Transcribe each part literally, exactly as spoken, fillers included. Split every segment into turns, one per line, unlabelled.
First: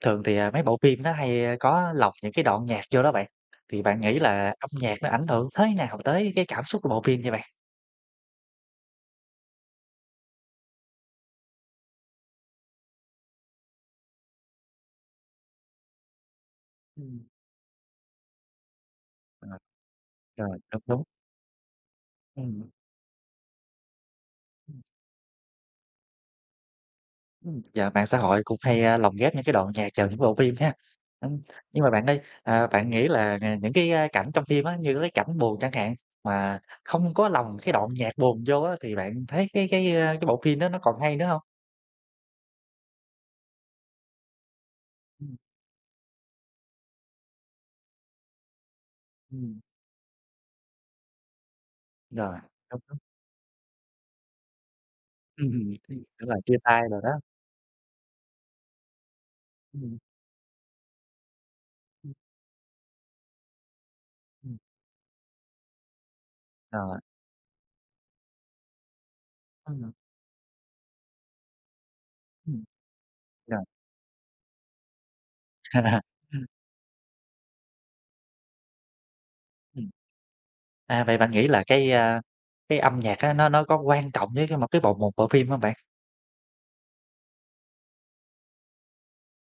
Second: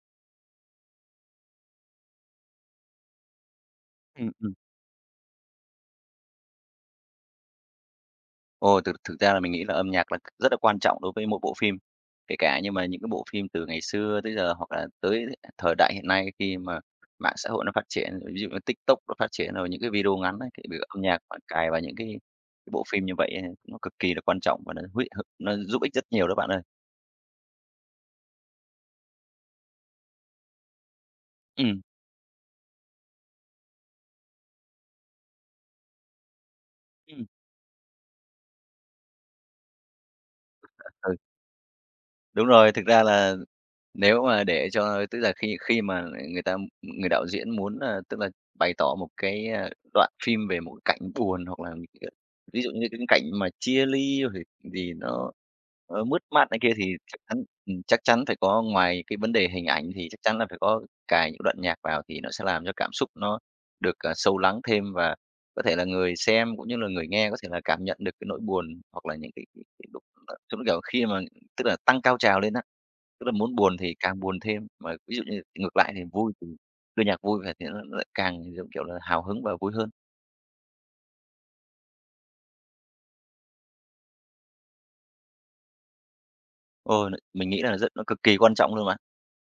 Thường thì, à, mấy bộ phim nó hay, a, có lọc những cái đoạn nhạc vô đó bạn, thì bạn nghĩ
Ừm,
là
ừm.
âm nhạc nó ảnh hưởng thế nào tới cái cảm xúc của bộ phim vậy bạn?
Ồ, thực thực ra là mình nghĩ là âm nhạc là rất là quan trọng đối với mỗi bộ phim, kể cả nhưng mà những cái bộ phim từ ngày xưa tới giờ hoặc là tới thời đại hiện nay khi mà
Ừm.
mạng xã hội nó phát triển, ví dụ như TikTok nó phát
Ờ,
triển rồi những cái video ngắn ấy,
rồi,
thì việc
đúng,
âm
đúng.
nhạc bạn cài vào những cái
Ừm,
cái bộ phim như vậy ấy, nó cực kỳ là quan trọng và
ừm,
nó hữu nó giúp ích rất nhiều đó bạn ơi.
ừm. Giờ mạng xã hội cũng hay, a, lồng ghép những cái đoạn nhạc vào những bộ phim ha. Ừm,
Ừm,
nhưng mà bạn ơi, à, bạn nghĩ là, à, những cái, a, cảnh trong phim á, như cái cảnh buồn chẳng hạn, mà không
ừm.
có lồng cái đoạn nhạc buồn vô á, thì bạn thấy cái cái, a, cái bộ phim đó nó còn hay nữa không?
Đúng rồi, thực ra là nếu mà để cho tức là
Ừm,
khi khi mà người ta người đạo diễn muốn là tức là bày tỏ một cái,
ừm,
a, đoạn phim về một cảnh buồn hoặc là những cái-
rồi,
ví dụ
đúng,
như
đúng.
cái cảnh mà chia ly rồi gì nó,
Ừm,
ờ, mất
tức là
mát
chia
này kia
tay
thì
rồi đó.
chắc chắn ừm, chắc chắn phải có, ngoài cái vấn đề hình
Ừm,
ảnh
ừm,
thì chắc chắn là phải có cài những đoạn nhạc vào
ừm.
thì nó sẽ làm cho cảm xúc nó được, à, sâu lắng thêm, và có thể là người xem cũng như là
Rồi,
người nghe có thể là cảm nhận được cái nỗi buồn hoặc là những cái cái cái
ừm,
lúc, ờ, giống kiểu, khi mà tức là tăng cao trào lên á,
ừm,
tức là muốn
rồi.
buồn thì càng buồn thêm, mà ví dụ như ngược lại thì vui thì đưa nhạc vui về thì nó lại càng, giống kiểu là, hào hứng và vui
Ừm,
hơn.
à, vậy bạn nghĩ là cái, a, cái âm nhạc á, nó nó có quan trọng với cái một cái bộ một bộ phim hông bạn?
Ờ, n mình nghĩ là rất nó cực kỳ quan trọng luôn mà.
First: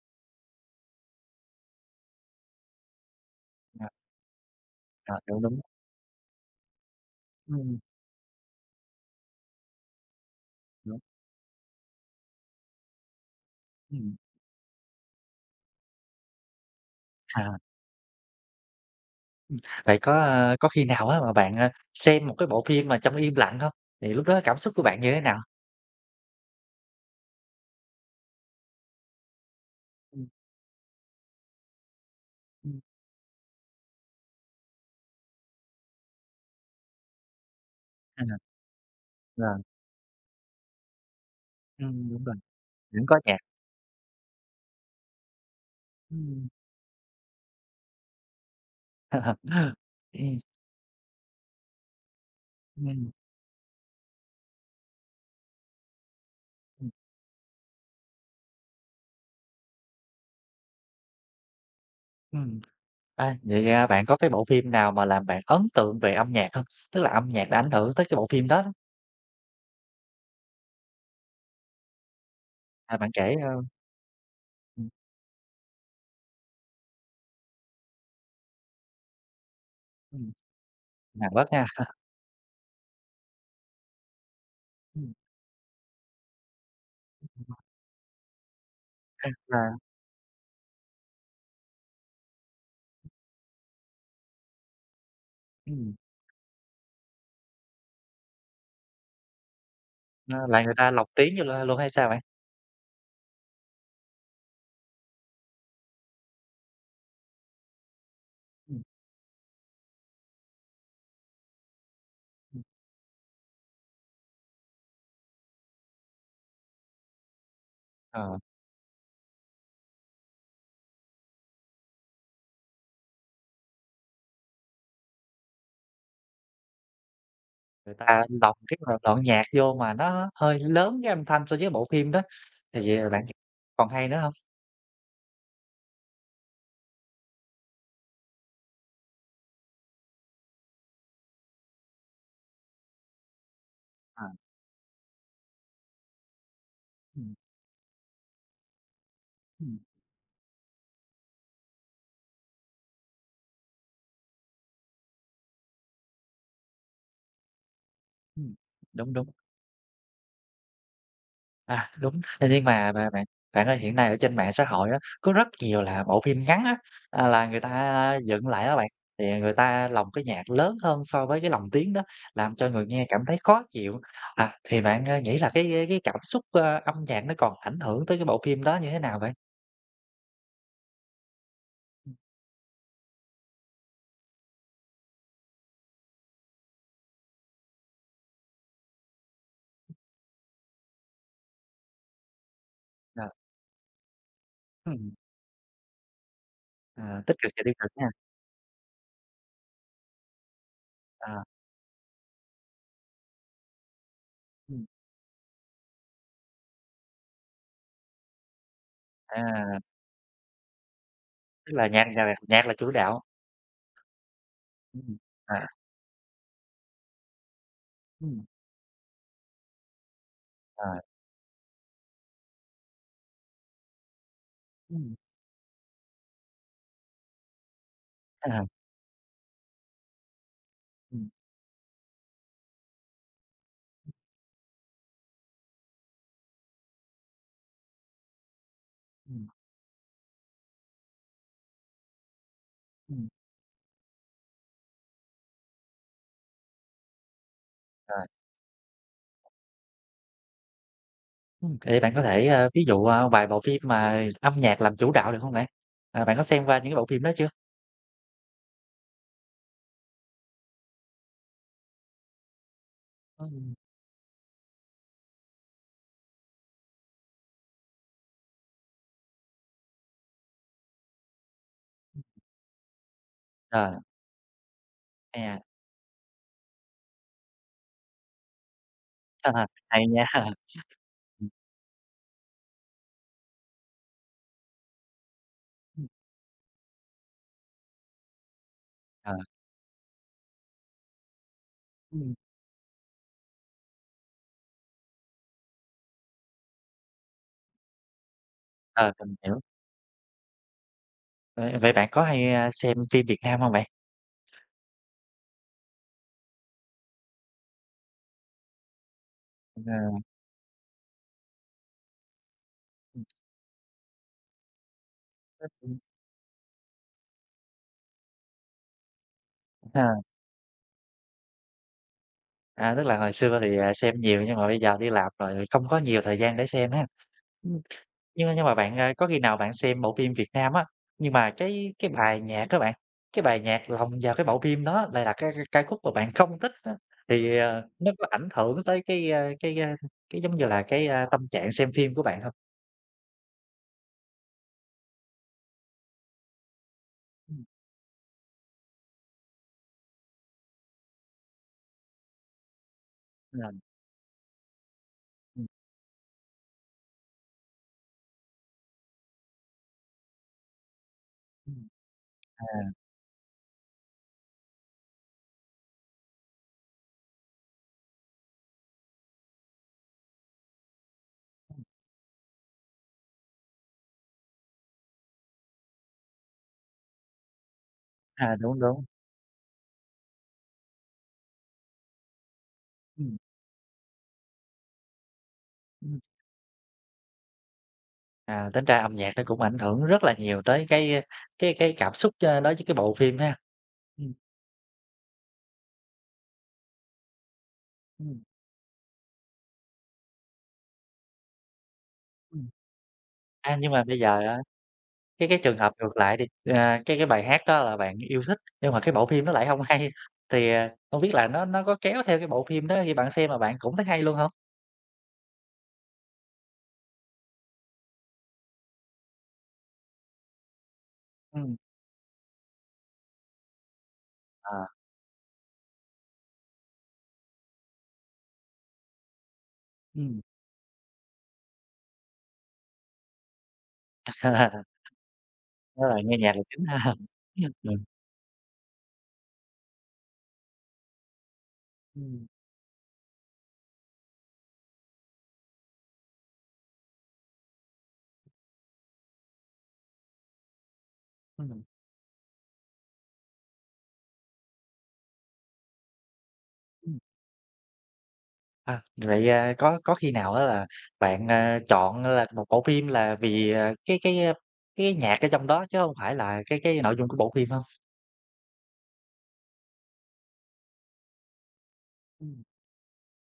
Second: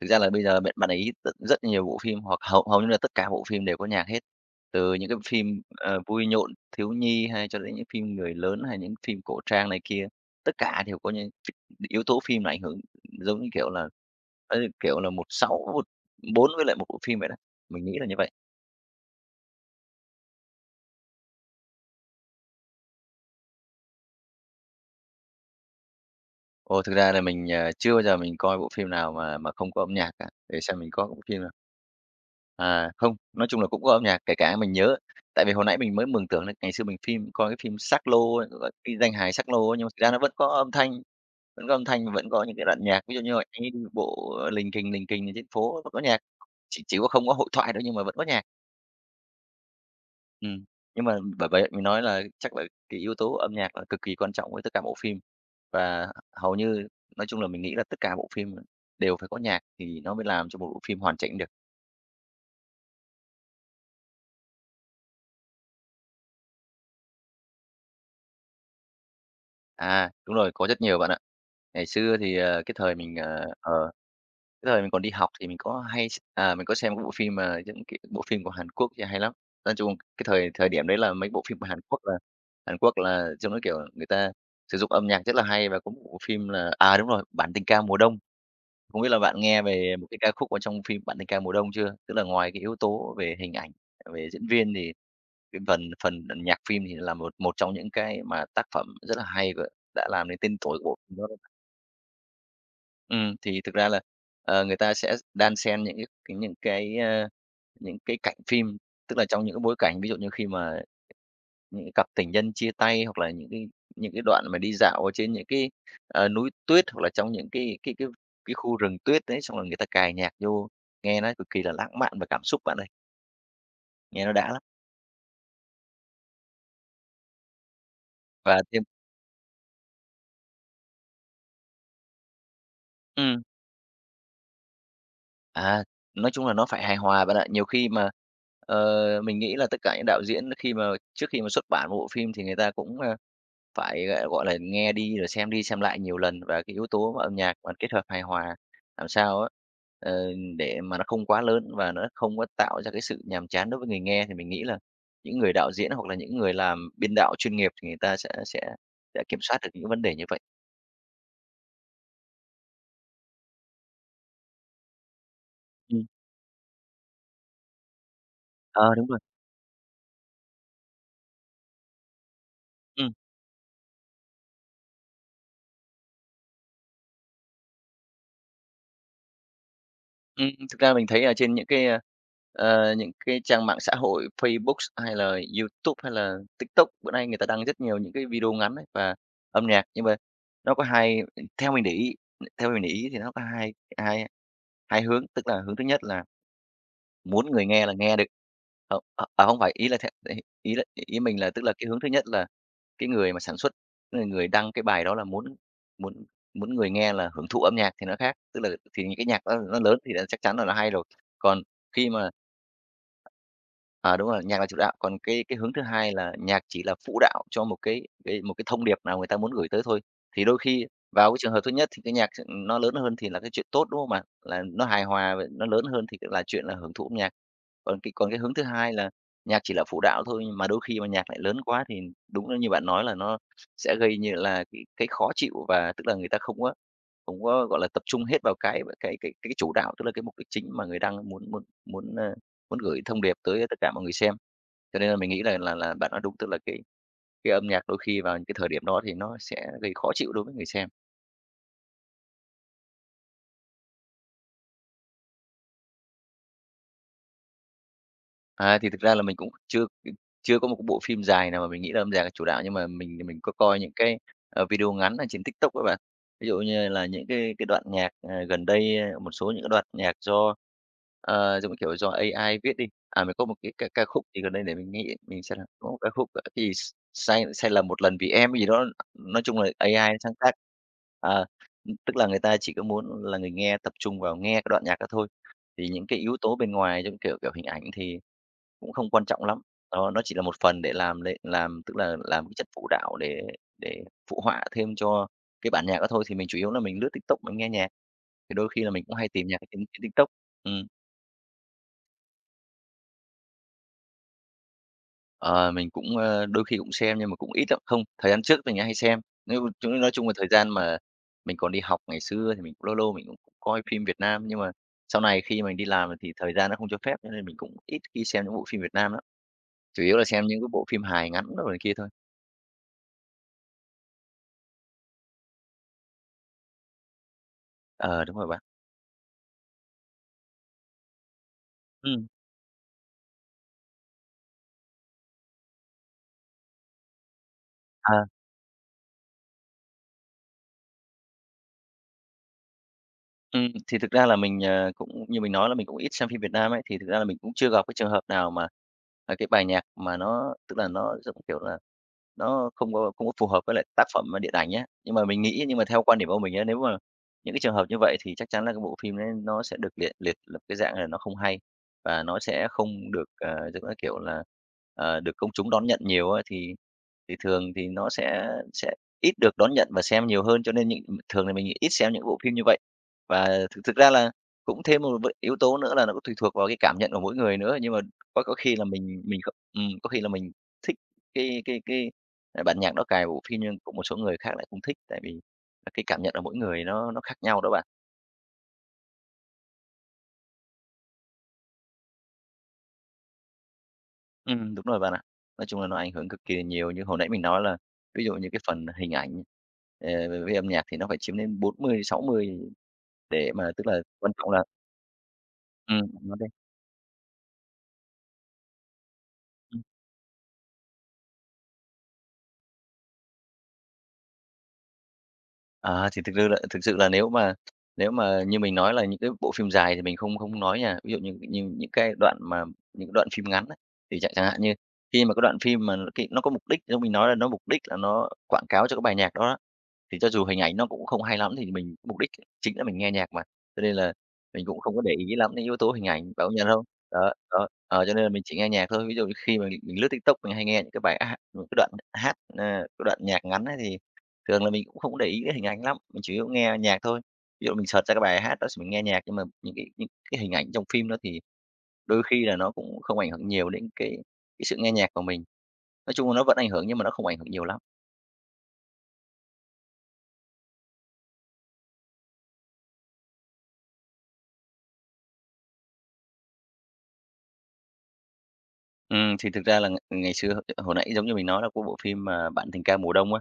Thực ra là bây giờ bạn bạn ấy rất rất nhiều bộ phim hoặc hầu hầu như là tất cả bộ phim đều
Ờ,
có nhạc hết, từ những
ờ,
cái
đúng, đúng.
phim, ờ, vui nhộn, thiếu nhi hay cho đến
Ừm,
những phim người lớn hay những phim cổ trang này kia, tất cả
đúng,
đều có những yếu tố phim là ảnh hưởng, giống như kiểu là,
ừm,
ơ, kiểu là, một sáu một phần tư với lại một bộ phim vậy đó,
à,
mình nghĩ là như vậy.
ừm. Vậy có, a, có khi nào á mà bạn, a, xem một cái bộ phim mà trong im lặng hông? Thì lúc đó cảm xúc của bạn như thế nào?
Ồ, thực ra là mình, ờ, chưa bao giờ mình coi bộ phim nào mà mà không có âm nhạc
Ừm,
cả, để xem mình có bộ phim nào
ừm,
à, không, nói chung là cũng có âm nhạc, kể cả mình nhớ tại vì hồi nãy mình mới mường tượng là ngày xưa mình phim coi cái phim Sắc
à,
Lô, ấy, gọi cái Danh hài Sắc
rồi,
Lô ấy, nhưng mà thực ra nó vẫn có âm thanh, vẫn có âm
ừm,
thanh,
đúng
vẫn
rồi,
có những cái đoạn nhạc.
vẫn
Ví
có
dụ như
nhạc.
hồi nãy đi bộ, ờ, "Lình kình, lình kình" trên phố vẫn có nhạc,
Ừm.
chỉ chỉ có không có hội thoại thôi nhưng mà vẫn có nhạc.
Ừm,
Ừm, nhưng mà bởi vậy mình nói là chắc là cái
ừm,
yếu tố âm nhạc là cực kỳ quan trọng với tất cả bộ phim. Và hầu như
ừm,
nói chung là mình nghĩ là tất cả bộ phim đều phải có nhạc thì nó mới làm cho một bộ phim hoàn chỉnh được.
ừm. À, vậy, à, bạn có cái bộ phim nào mà làm bạn ấn tượng về âm nhạc hông? Tức là âm nhạc đã ảnh hưởng tới cái bộ phim đó đó.
À, đúng rồi, có rất nhiều bạn ạ. Ngày xưa thì, ờ, cái thời
À, bạn
mình,
kể,
ờ,
ơ
ờ, cái thời
ừm,
mình còn đi học thì mình có hay x à, mình có xem cái bộ phim mà những cái bộ phim của Hàn Quốc thì hay lắm. Nói chung cái
ừm,
thời thời điểm đấy là mấy
nặng
bộ
quá
phim
nha.
của Hàn Quốc là Hàn Quốc là trông nó, kiểu, người ta sử dụng âm
Ừm,
nhạc rất là hay và có một bộ phim là à, đúng rồi, Bản tình ca mùa đông. Không biết là bạn nghe
là,
về một cái ca khúc ở trong phim "Bạn tình ca mùa đông" chưa? Tức là ngoài cái yếu tố về hình ảnh, về diễn viên thì cái phần
ừm,
phần nhạc phim thì là một một trong những cái mà tác phẩm rất là hay và đã làm nên
ờ,
tên
là người
tuổi của
ta
bộ
lọc
phim đó.
tiếng vô l luôn hay sao bạn?
Ừm, thì thực ra là, ờ, người ta sẽ đan xen những cái cái những cái, ơ, những cái cảnh phim,
Ừm,
tức là trong những cái bối cảnh, ví dụ như khi mà những cái cặp tình nhân
ừm,
chia tay, hoặc là những cái những cái đoạn mà đi dạo ở trên những cái, ờ, núi tuyết, hoặc là trong những cái cái cái
ờ,
cái khu rừng tuyết đấy, xong rồi người ta cài nhạc vô, nghe nó cực kỳ là lãng mạn và cảm xúc bạn ơi, nghe nó đã lắm.
người ta lọc
Và
cái
thêm
đoạn đoạn nhạc vô mà nó hơi lớn cái âm thanh so với bộ phim đó, thì vậy là bạn
ừm.
còn hay nữa hông?
À, nói chung là nó phải hài hòa bạn ạ. Nhiều khi mà, ờ, mình nghĩ là tất cả những đạo diễn khi mà trước khi mà xuất bản một bộ phim thì người ta cũng, a, phải, g
À,
gọi là, nghe đi rồi xem đi xem lại nhiều lần, và cái yếu tố mà
ừm,
âm nhạc mà kết hợp hài hòa làm sao á,
ừm,
ờ, để mà nó không quá lớn và nó không có tạo ra cái sự nhàm chán đối với người nghe, thì mình nghĩ là những người đạo diễn hoặc là những người làm biên đạo chuyên nghiệp thì người ta sẽ
ừm,
sẽ
đúng,
sẽ
đúng.
kiểm soát được những vấn đề như vậy.
À, đúng. Thế nhưng mà mà bạn bạn ơi, hiện nay ở trên mạng xã hội á, có rất nhiều là
Ừm,
bộ phim ngắn á, à, là người ta dựng lại á bạn,
ờ, đúng rồi.
thì người ta lồng cái nhạc lớn hơn so với cái lồng tiếng đó, làm cho người nghe
Ừm.
cảm thấy khó chịu. À, thì bạn, ơ, nghĩ là cái, ơ, cái cảm xúc, ơ, âm nhạc nó còn ảnh hưởng tới cái bộ phim đó như thế nào vậy?
Ừm, thực ra mình thấy là trên những cái, a,
Ừm,
ờ, những cái trang mạng xã hội Facebook hay là YouTube hay là TikTok, bữa nay người ta đăng rất nhiều những cái video ngắn ấy và âm nhạc, nhưng mà nó có hai, theo mình để ý theo mình để ý thì
ờ,
nó có hai hai hai
ừm,
hướng. Tức là hướng thứ nhất là
à, tích
muốn
cực và
người
tiêu
nghe
cực
là
nha.
nghe được ờ, ờ, à, không phải, ý là thế ý ý là ý mình
À,
là tức là cái hướng thứ nhất là cái người mà sản xuất, tức là người đăng cái
ừm,
bài đó là muốn muốn muốn người nghe là hưởng thụ âm nhạc thì nó khác, tức là thì những cái nhạc đó
à,
nó lớn thì là chắc chắn là nó hay rồi. Còn
tức là nhạc
khi mà
nhạc nhạc là chủ đạo.
À, đúng rồi, nhạc là chủ đạo,
Ừm,
còn cái cái
à,
hướng thứ hai là nhạc chỉ là phụ đạo cho một cái cái
ừm,
một cái thông điệp nào người ta muốn gửi tới thôi. Thì đôi khi
rồi,
vào cái trường hợp thứ nhất thì cái nhạc nó lớn hơn thì là cái chuyện tốt, đúng không bạn? Là nó hài
ừm,
hòa và nó lớn hơn thì là chuyện là hưởng thụ âm nhạc. Còn cái còn cái hướng thứ
à,
hai là nhạc chỉ là phụ đạo thôi, nhưng mà đôi khi mà nhạc
ừm,
lại lớn quá thì đúng là như bạn nói là nó sẽ gây như là cái cái khó chịu, và tức là người ta không có không có, gọi là, tập trung hết vào cái cái cái
ừm,
cái chủ đạo, tức là cái mục đích chính mà người đang muốn muốn muốn, ờ, muốn gửi thông
ừm.
điệp tới tất cả mọi người xem. Cho nên là mình nghĩ là là là bạn nói đúng, tức là cái cái âm nhạc đôi khi vào những cái thời điểm đó thì nó sẽ gây khó chịu đối với người xem.
Ừm, vậy bạn có thể, a, ví dụ, a, vài bộ phim mà âm nhạc làm chủ đạo được không bạn? À, bạn có xem qua những cái bộ phim đó chưa?
À, thì thực ra là mình cũng chưa chưa có một cái bộ phim dài nào mà mình nghĩ là âm nhạc là chủ đạo, nhưng mà mình mình có
Ừm.
coi những cái, ờ, video ngắn ở trên TikTok các bạn. Ví dụ như là những cái cái đoạn nhạc, ờ, gần đây, a, một số những cái đoạn nhạc do, ờ, giống như kiểu, do A I viết đi. À, mình có một cái ca
Ờ,
ca khúc thì gần đây để mình nghĩ
hay
mình xem
ha.
nào, có một ca khúc, ờ, cái gì sai sai lầm một lần vì em" cái gì đó, nói chung là A I
Hay
nó sáng tác.
nha.
Ờ,
Ừm,
tức là người ta chỉ có muốn là người nghe tập trung vào nghe cái đoạn nhạc đó thôi, thì những
ừm,
cái yếu tố bên ngoài giống, kiểu kiểu, hình ảnh thì cũng không quan
ờ,
trọng lắm, đó, nó chỉ là một phần để làm lệ làm tức là
ừm.
làm cái chất phụ đạo để để phụ họa thêm cho cái bản nhạc đó thôi, thì mình chủ yếu là mình lướt TikTok mình nghe nhạc. Thì đôi khi là mình
Ờ,
cũng hay
mình
tìm nhạc
hiểu.
trên trên TikTok. Ừm,
Vậy vậy bạn có hay, a, xem phim Việt Nam hông bạn?
ờ, mình cũng, ơ, đôi khi cũng xem nhưng mà cũng ít lắm. Không, thời gian trước mình hay xem, nếu ch nói
Ờ,
chung là thời gian mà mình còn đi học ngày xưa thì mình cũng lâu lâu
ừm,
mình cũng coi phim Việt Nam, nhưng mà sau này khi mình đi
ừm,
làm thì thời gian nó không cho phép, cho nên mình cũng ít khi xem những bộ phim Việt Nam lắm, chủ yếu
ờ.
là xem những cái bộ phim hài ngắn đồ này kia thôi.
À, tức là hồi xưa thì, à, xem nhiều nhưng mà bây giờ đi làm rồi không có nhiều thời gian để xem ha. Ừm,
Ờ, đúng rồi
nhưng mà
bạn.
nhưng mà bạn, à, có khi nào bạn xem bộ phim Việt Nam á, nhưng mà cái cái
Ừm.
bài nhạc á bạn, cái bài nhạc lồng vào cái bộ phim đó lại là cái cái ca khúc mà bạn không thích á, thì, ờ, nó
À,
có ảnh hưởng tới cái, a, cái, a, cái, giống như là, cái, a, tâm trạng xem phim của bạn hông?
ừm, thì thực ra là mình, ờ, cũng như mình nói là mình cũng ít xem phim Việt Nam ấy, thì thực ra là mình cũng
Ừm,
chưa gặp cái trường hợp nào mà, à, cái bài nhạc mà nó tức là nó giống kiểu là nó không có không có phù hợp
là
với lại tác phẩm, à, điện ảnh nhé. Nhưng mà mình nghĩ,
ừm,
nhưng mà theo quan điểm của mình á, nếu mà những cái trường hợp như vậy thì chắc chắn là cái bộ phim đấy nó sẽ được liệt liệt là cái dạng là nó không hay
ừm,
và nó sẽ
à,
không được, ờ, giống như kiểu là, ờ, được công chúng đón nhận nhiều á, thì thì thường thì nó sẽ sẽ ít được đón nhận và xem nhiều hơn, cho nên những thường là mình ít xem những bộ phim như vậy. Và thực thực ra là cũng thêm một v yếu tố nữa là nó cũng tùy thuộc vào cái cảm nhận của mỗi người nữa, nhưng mà có có
à,
khi
đúng,
là
đúng,
mình mình không, ừm, có khi là mình thích cái cái cái, à, bản nhạc đó cài vào
ừm,
bộ phim, nhưng cũng một số người khác lại không thích, tại vì là cái
ừm,
cảm nhận của mỗi người nó nó khác nhau đó bạn.
à, tính ra âm nhạc nó cũng ảnh hưởng rất là nhiều tới cái, a, cái cái cảm xúc, a, đối với cái bộ phim ha. Ừm,
Ừm, đúng rồi bạn ạ. Nói chung là nó ảnh hưởng cực kỳ nhiều, như hồi nãy mình nói là ví dụ
ừm.
như cái phần hình ảnh, ờ, với âm nhạc thì nó phải chiếm đến bốn mươi sáu mươi
Ừm.
để mà
A,
tức
nhưng
là
mà bây
quan
giờ
trọng
á,
là
cái cái trường hợp
ừm,
ngược
bạn
lại
nói.
đi, à, cái cái bài hát đó là bạn yêu thích, nhưng mà cái bộ phim nó lại hông hay, thì, à, hông biết là nó nó có kéo theo cái bộ phim đó khi bạn xem mà bạn cũng thấy hay luôn hông?
À, thì thực sự là thực sự là nếu mà nếu mà như mình nói là những cái bộ phim dài thì mình không không nói nha. Ví dụ như như
Ừm,
những cái đoạn mà những đoạn phim ngắn ấy, thì chẳng chẳng hạn như
à,
khi mà cái đoạn phim mà nó cái nó có mục đích, giống mình nói là nó mục đích là nó quảng cáo cho cái bài nhạc đó đó, thì cho
ừm,
dù hình ảnh nó cũng không hay lắm thì mình mục đích chính là mình nghe nhạc mà, cho nên là mình cũng
à,
không có để ý lắm đến yếu tố hình
đó là
ảnh,
nghe
bạn
nhạc
công
là
nhận
chính
không?
ha.
Đó, đó,
Ừm,
ờ, cho nên là mình chỉ nghe nhạc thôi. Ví dụ như khi mà mình mình lướt TikTok mình hay nghe những cái bài hát những cái đoạn hát,
ừm,
a, cái đoạn nhạc ngắn ấy thì thường là mình cũng không để ý cái hình ảnh lắm, mình chủ yếu nghe nhạc thôi. Ví dụ mình search ra cái bài hát đó thì mình nghe nhạc, nhưng mà những cái những cái hình ảnh trong phim đó thì
ừm,
đôi khi là nó cũng không ảnh hưởng nhiều đến cái cái sự nghe nhạc của mình. Nói chung là nó vẫn ảnh hưởng nhưng mà nó
ừm.
không ảnh hưởng nhiều lắm.
À, vậy, à, có có khi nào á là bạn, à, chọn là một bộ phim là vì, à, cái cái, a, cái nhạc ở trong đó chứ hông phải là cái cái nội dung của bộ phim hông?
Ừ, thì thực ra là ng ngày xưa hồi nãy giống như mình nói là có bộ phim mà
Ừm,
Bạn Tình Ca Mùa Đông á,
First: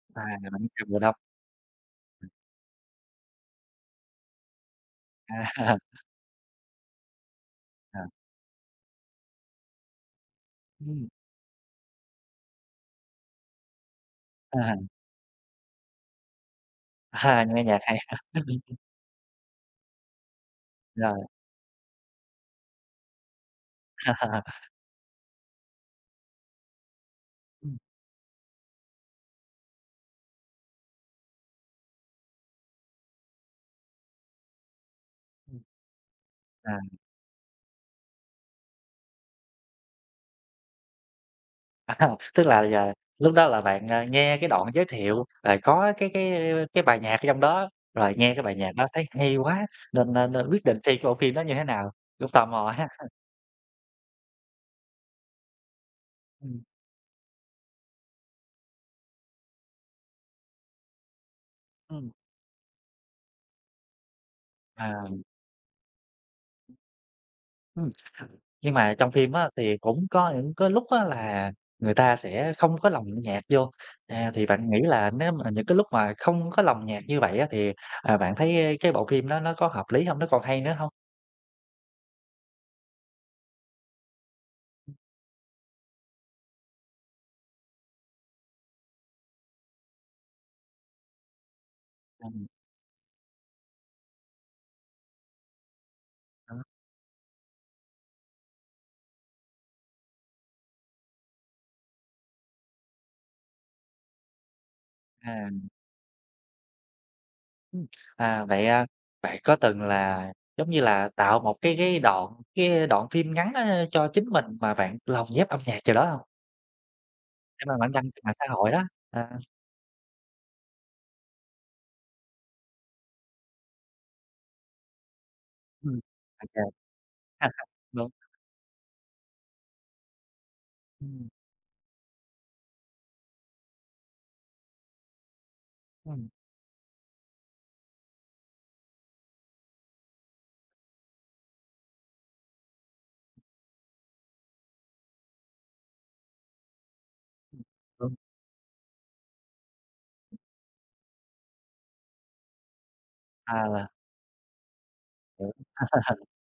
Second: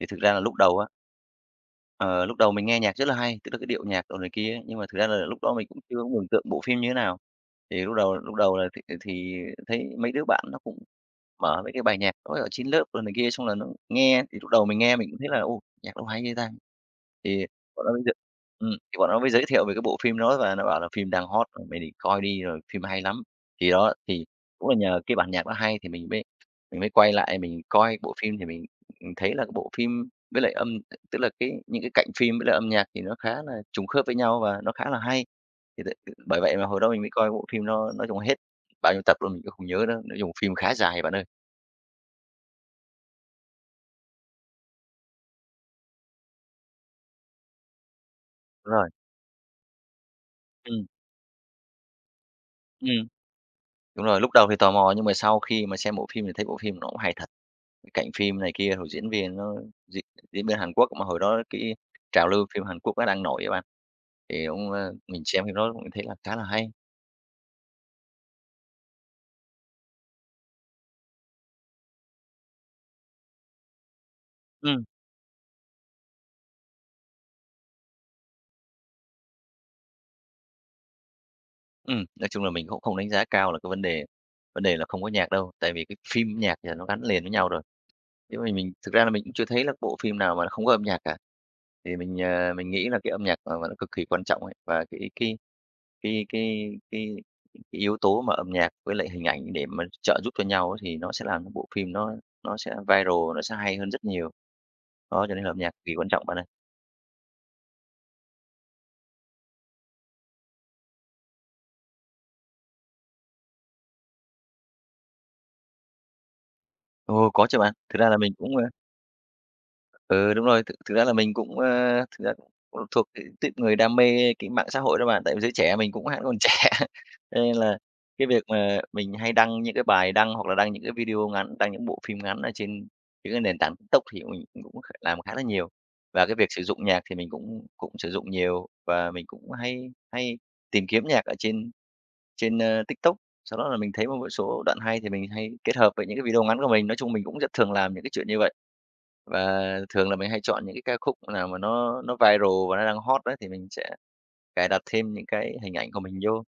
thì thực
à,
ra là
là
lúc
bạn nghe
đầu á.
nhạc mùa đông,
Ờ, lúc đầu mình nghe nhạc rất là hay, tức là cái điệu nhạc đồ này kia ấy, nhưng mà thực ra là lúc đó mình
à,
cũng chưa có mường tượng bộ phim như thế nào. Thì lúc
à,
đầu lúc đầu là thì thì thấy mấy đứa bạn nó cũng
ừm,
mở mấy cái bài nhạc nó ở trên lớp rồi này kia, xong là nó nghe, thì lúc đầu
à.
mình nghe mình cũng thấy là "Ô, nhạc đâu hay như ta."
À,
Thì
nghe nhạc
bọn nó
hay.
mới giới ừm, thì bọn nó mới giới thiệu về cái bộ phim đó và nó bảo là phim
Rồi.
đang hot, rồi "Mày đi coi đi, rồi phim hay lắm." Thì đó, thì cũng là nhờ cái bản nhạc nó hay thì mình mới mình mới quay lại mình
Ừm,
coi bộ phim thì mình, ừm, thấy là cái bộ phim với lại âm tức là cái những cái cạnh phim với lại âm nhạc thì nó khá là trùng khớp với nhau và nó khá là hay.
ừm,
Thì tại Bởi vậy mà
à,
hồi đó mình mới coi bộ phim nó nói chung hết bao nhiêu tập luôn mình cũng không nhớ nữa, nói chung phim khá dài bạn ơi.
tức là giờ lúc đó là bạn, à, nghe cái đoạn giới thiệu, rồi có cái cái cái bài nhạc ở trong đó, rồi nghe cái bài nhạc
Đúng
đó
rồi,
thấy hay quá nên nên nên quyết định
ừm,
xem cái bộ phim đó như thế nào, cũng tò mò ha.
ừm, đúng rồi, lúc đầu thì tò mò nhưng mà sau khi mà xem bộ phim thì thấy bộ
Ừm,
phim nó cũng hay thật, cái cảnh phim này kia, rồi diễn viên nó diễn diễn viên Hàn Quốc mà hồi đó cái
ừm,
trào lưu phim Hàn Quốc nó đang nổi á bạn, thì cũng, ơ,
à,
mình xem phim đó cũng thấy là khá là hay.
ừm, nhưng mà trong phim á thì cũng có những cái lúc á là người ta sẽ không có lồng nhạc vô, à, thì bạn nghĩ
Ừm.
là nếu mà những cái lúc mà không có lồng nhạc như vậy á thì, à, bạn thấy cái bộ phim đó nó có hợp lý không, nó còn hay nữa không?
Ừm, nói chung là mình cũng không đánh giá cao là cái vấn đề vấn đề là không có nhạc đâu, tại vì cái phim nhạc là nó gắn liền với nhau rồi. Chứ mà mình thực ra là mình cũng chưa thấy là bộ phim nào mà không có âm nhạc cả. Thì mình, ờ, mình nghĩ là cái âm nhạc mà mà nó cực kỳ quan trọng ấy, và cái cái cái cái cái cái yếu tố mà âm nhạc với lại hình ảnh để mà trợ giúp cho nhau ấy, thì nó sẽ làm cho bộ phim nó nó sẽ viral, nó sẽ hay hơn rất nhiều. Đó, cho nên
À,
là âm nhạc cực kỳ quan trọng bạn ơi.
ừm, à, vậy, a, bạn có từng là, giống như là, tạo một cái cái đoạn cái đoạn phim ngắn, a, cho chính mình mà bạn lồng ghép âm nhạc vào đó hông?
Ồ, có chứ
Để
bạn.
mà bạn
Thực
đăng
ra là
trên
mình
mạng xã
cũng
hội đó, à,
Ừ, đúng rồi. Thực thực ra là mình cũng, ơ, thực ra cũng thuộc cái tuýp người đam mê cái mạng xã hội đó bạn, tại vì giới trẻ mình
ừm,
cũng hẵng còn
ô
trẻ,
kê,
cho nên là
đúng,
cái việc mà mình hay đăng những cái bài đăng hoặc là đăng những cái
ừm,
video ngắn, đăng những bộ phim ngắn ở trên những cái nền tảng TikTok thì mình cũng kh làm khá là nhiều. Và
ừm,
cái việc sử dụng nhạc thì mình cũng cũng sử dụng nhiều và mình cũng hay hay tìm kiếm nhạc ở trên trên, ơ, TikTok, sau đó là mình thấy một số đoạn hay thì mình hay kết hợp với những cái video ngắn của mình. Nói chung mình cũng rất thường làm những cái
đúng,
chuyện như vậy. Và thường là mình hay chọn những cái ca khúc nào mà nó nó viral và nó đang hot đấy thì mình
à,
sẽ cài đặt thêm những
hiểu,
cái hình ảnh của mình vô.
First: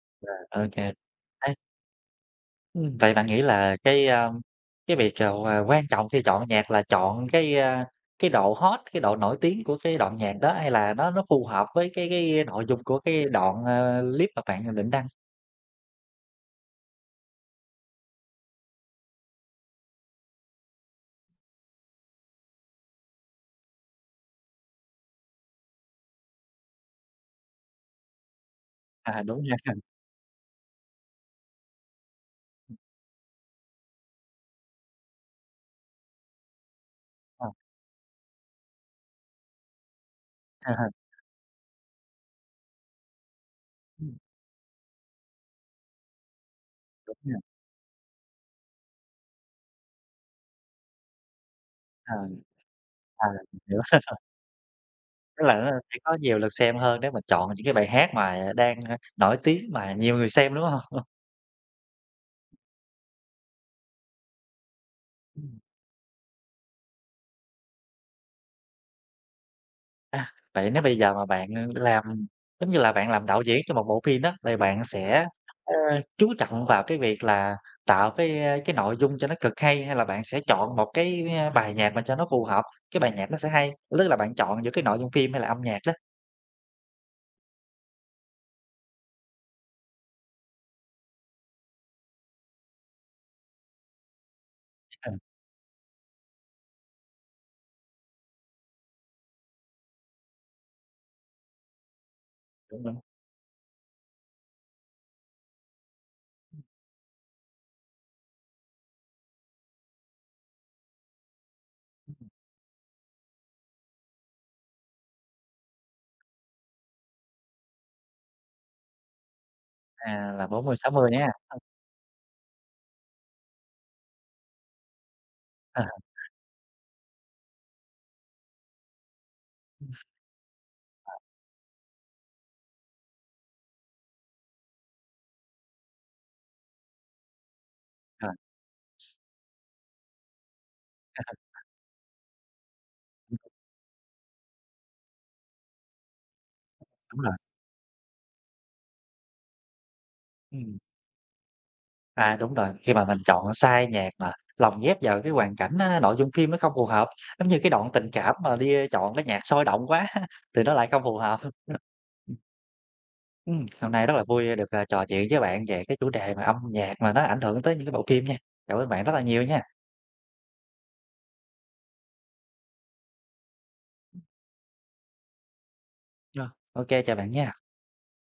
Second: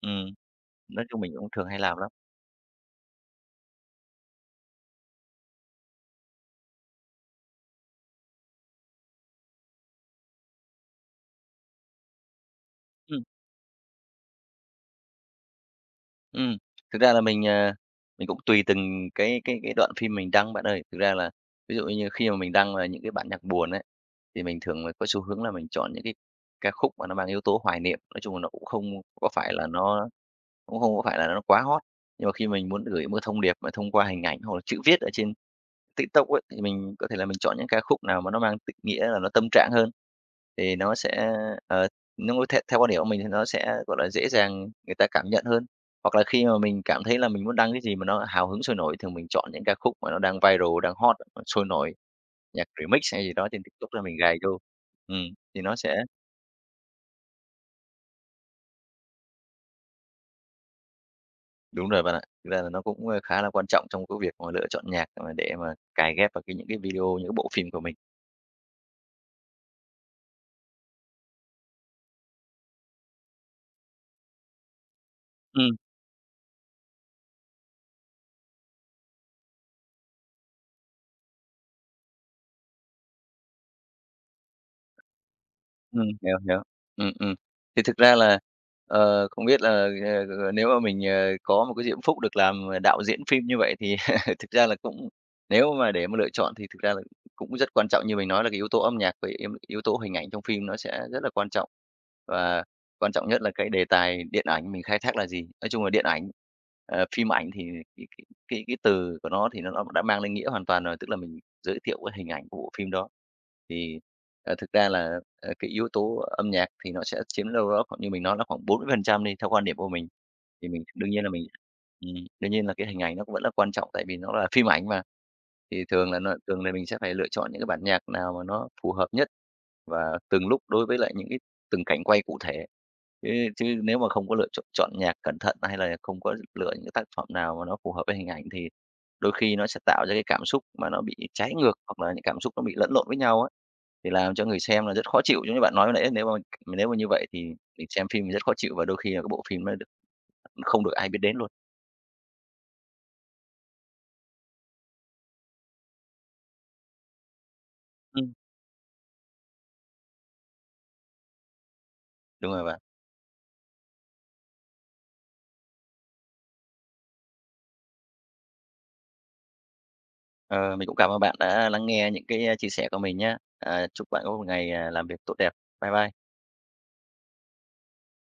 Ừm,
ô kê.
nói chung mình cũng
Ê
thường hay làm lắm.
ừm, vậy bạn nghĩ là cái, a, cái việc, ờ, ờ, quan trọng khi chọn nhạc là chọn cái, a, cái độ hot, cái độ nổi tiếng của cái đoạn nhạc đó, hay là nó nó phù hợp với cái cái nội dung của
Ừm.
cái đoạn, ờ, clip mà bạn định đăng?
Ừm, thực ra là mình, ờ, mình cũng tùy từng cái cái cái đoạn phim mình đăng bạn ơi. Thực ra là ví dụ như khi mà mình đăng là những cái bản nhạc buồn ấy, thì mình thường là có xu hướng là mình chọn những cái ca khúc mà nó mang yếu tố hoài niệm, nói chung là nó cũng không
À,
có
đúng
phải là
ha.
nó cũng không có phải là nó quá hot. Nhưng mà khi mình muốn gửi một cái thông điệp mà thông qua hình ảnh hoặc là chữ viết ở trên TikTok ấy, thì mình có thể là mình
Ờ,
chọn những ca khúc nào mà nó mang định nghĩa là nó tâm trạng hơn,
à
thì nó sẽ, ờ, nó theo theo quan điểm của mình thì nó sẽ, gọi là,
ừm,
dễ dàng người ta cảm nhận hơn. Hoặc là khi mà mình cảm
đúng
thấy là
nha.
mình muốn đăng cái gì mà nó hào hứng sôi nổi, thì mình chọn những ca khúc mà nó đang viral, đang hot, sôi nổi,
Ờ,
nhạc remix hay
à,
gì đó
mình
trên
hiểu.
TikTok là mình gài vô. Ừm,
Tức là
thì
nó
nó
sẽ
sẽ
có nhiều lượt xem hơn nếu mà chọn những cái bài hát mà đang, ờ, nổi tiếng mà nhiều người xem, đúng không?
Đúng rồi bạn ạ. Thực ra là nó cũng, ơ, khá là quan trọng trong cái việc mà lựa chọn nhạc mà để mà cài ghép vào cái những cái video, những cái bộ phim của mình.
À, vậy nếu bây giờ mà bạn, làm giống như là bạn làm đạo diễn cho một bộ phim đó, thì bạn sẽ, ơ,
Ừm.
chú trọng vào cái việc là tạo cái, ơ, cái nội dung cho nó cực hay, hay là bạn sẽ chọn một cái, a, bài nhạc mà cho nó phù hợp, cái bài nhạc nó sẽ hay? Tức là bạn chọn giữa cái nội dung phim hay là âm nhạc đó?
Ừm, hiểu, hiểu. Ừm, ừm. Thì thực ra là, ờ, không biết là, ờ, ờ, nếu mà mình, ờ, có một cái diễm phúc được làm, ờ, đạo diễn phim như vậy thì thực ra là cũng
Ừ,
nếu mà để mà lựa chọn thì thực ra là cũng rất quan trọng, như mình nói là cái yếu tố âm nhạc với yếu yếu tố hình ảnh trong phim nó sẽ rất là quan trọng. Và
đúng, đúng,
quan trọng nhất là cái đề tài điện ảnh mình khai thác là gì? Nói chung là điện ảnh, ờ, phim ảnh thì cái cái cái cái từ của nó thì nó nó đã mang lên nghĩa hoàn toàn rồi, tức là mình giới thiệu cái hình ảnh của bộ phim đó. Thì, ờ, thực ra là, ờ, cái yếu tố âm nhạc thì nó sẽ chiếm đâu đó khoảng như mình nói là khoảng bốn mươi phần trăm đi, theo quan điểm của mình.
à, là 40
Thì mình
mươi
đương nhiên
nhá.
là mình ừm, đương nhiên là cái hình ảnh nó cũng vẫn là quan trọng tại vì nó là phim ảnh mà.
Ờ,
Thì thường là nó thường là mình sẽ phải lựa chọn những cái bản nhạc nào mà nó phù hợp nhất và từng lúc đối với lại những cái từng cảnh quay cụ thể. Chứ chứ nếu mà không có lựa chọn chọn nhạc cẩn thận hay là không có lựa những cái tác phẩm nào mà nó phù hợp với hình
ờ,
ảnh thì đôi khi nó sẽ tạo ra cái cảm xúc mà nó bị trái ngược hoặc là những cảm xúc nó bị lẫn lộn với nhau ấy, thì làm cho người xem là rất khó chịu, giống như bạn nói vừa nãy, nếu mà nếu mà như
đúng
vậy
rồi,
thì thì xem phim thì rất khó chịu và đôi khi là cái bộ phim nó được
ừm,
không được ai biết đến luôn.
à, đúng rồi, khi mà mình chọn sai nhạc mà lồng ghép vào cái hoàn cảnh á, nội dung phim nó không phù hợp, giống như cái đoạn tình
Ừm,
cảm mà đi chọn cái nhạc sôi động quá thì nó lại không phù hợp. Ừm,
đúng rồi bạn.
hôm nay rất là vui được, à, trò chuyện với bạn về cái chủ đề mà âm nhạc mà nó ảnh hưởng tới những cái bộ phim nha. Cảm ơn bạn rất là nhiều nha.
Ờ, mình cũng cảm ơn bạn đã lắng nghe những cái, chia sẻ của mình nhé. À, chúc bạn có một ngày, à, làm việc tốt đẹp. Bye bye.
Ờ. Ô chào bạn nha.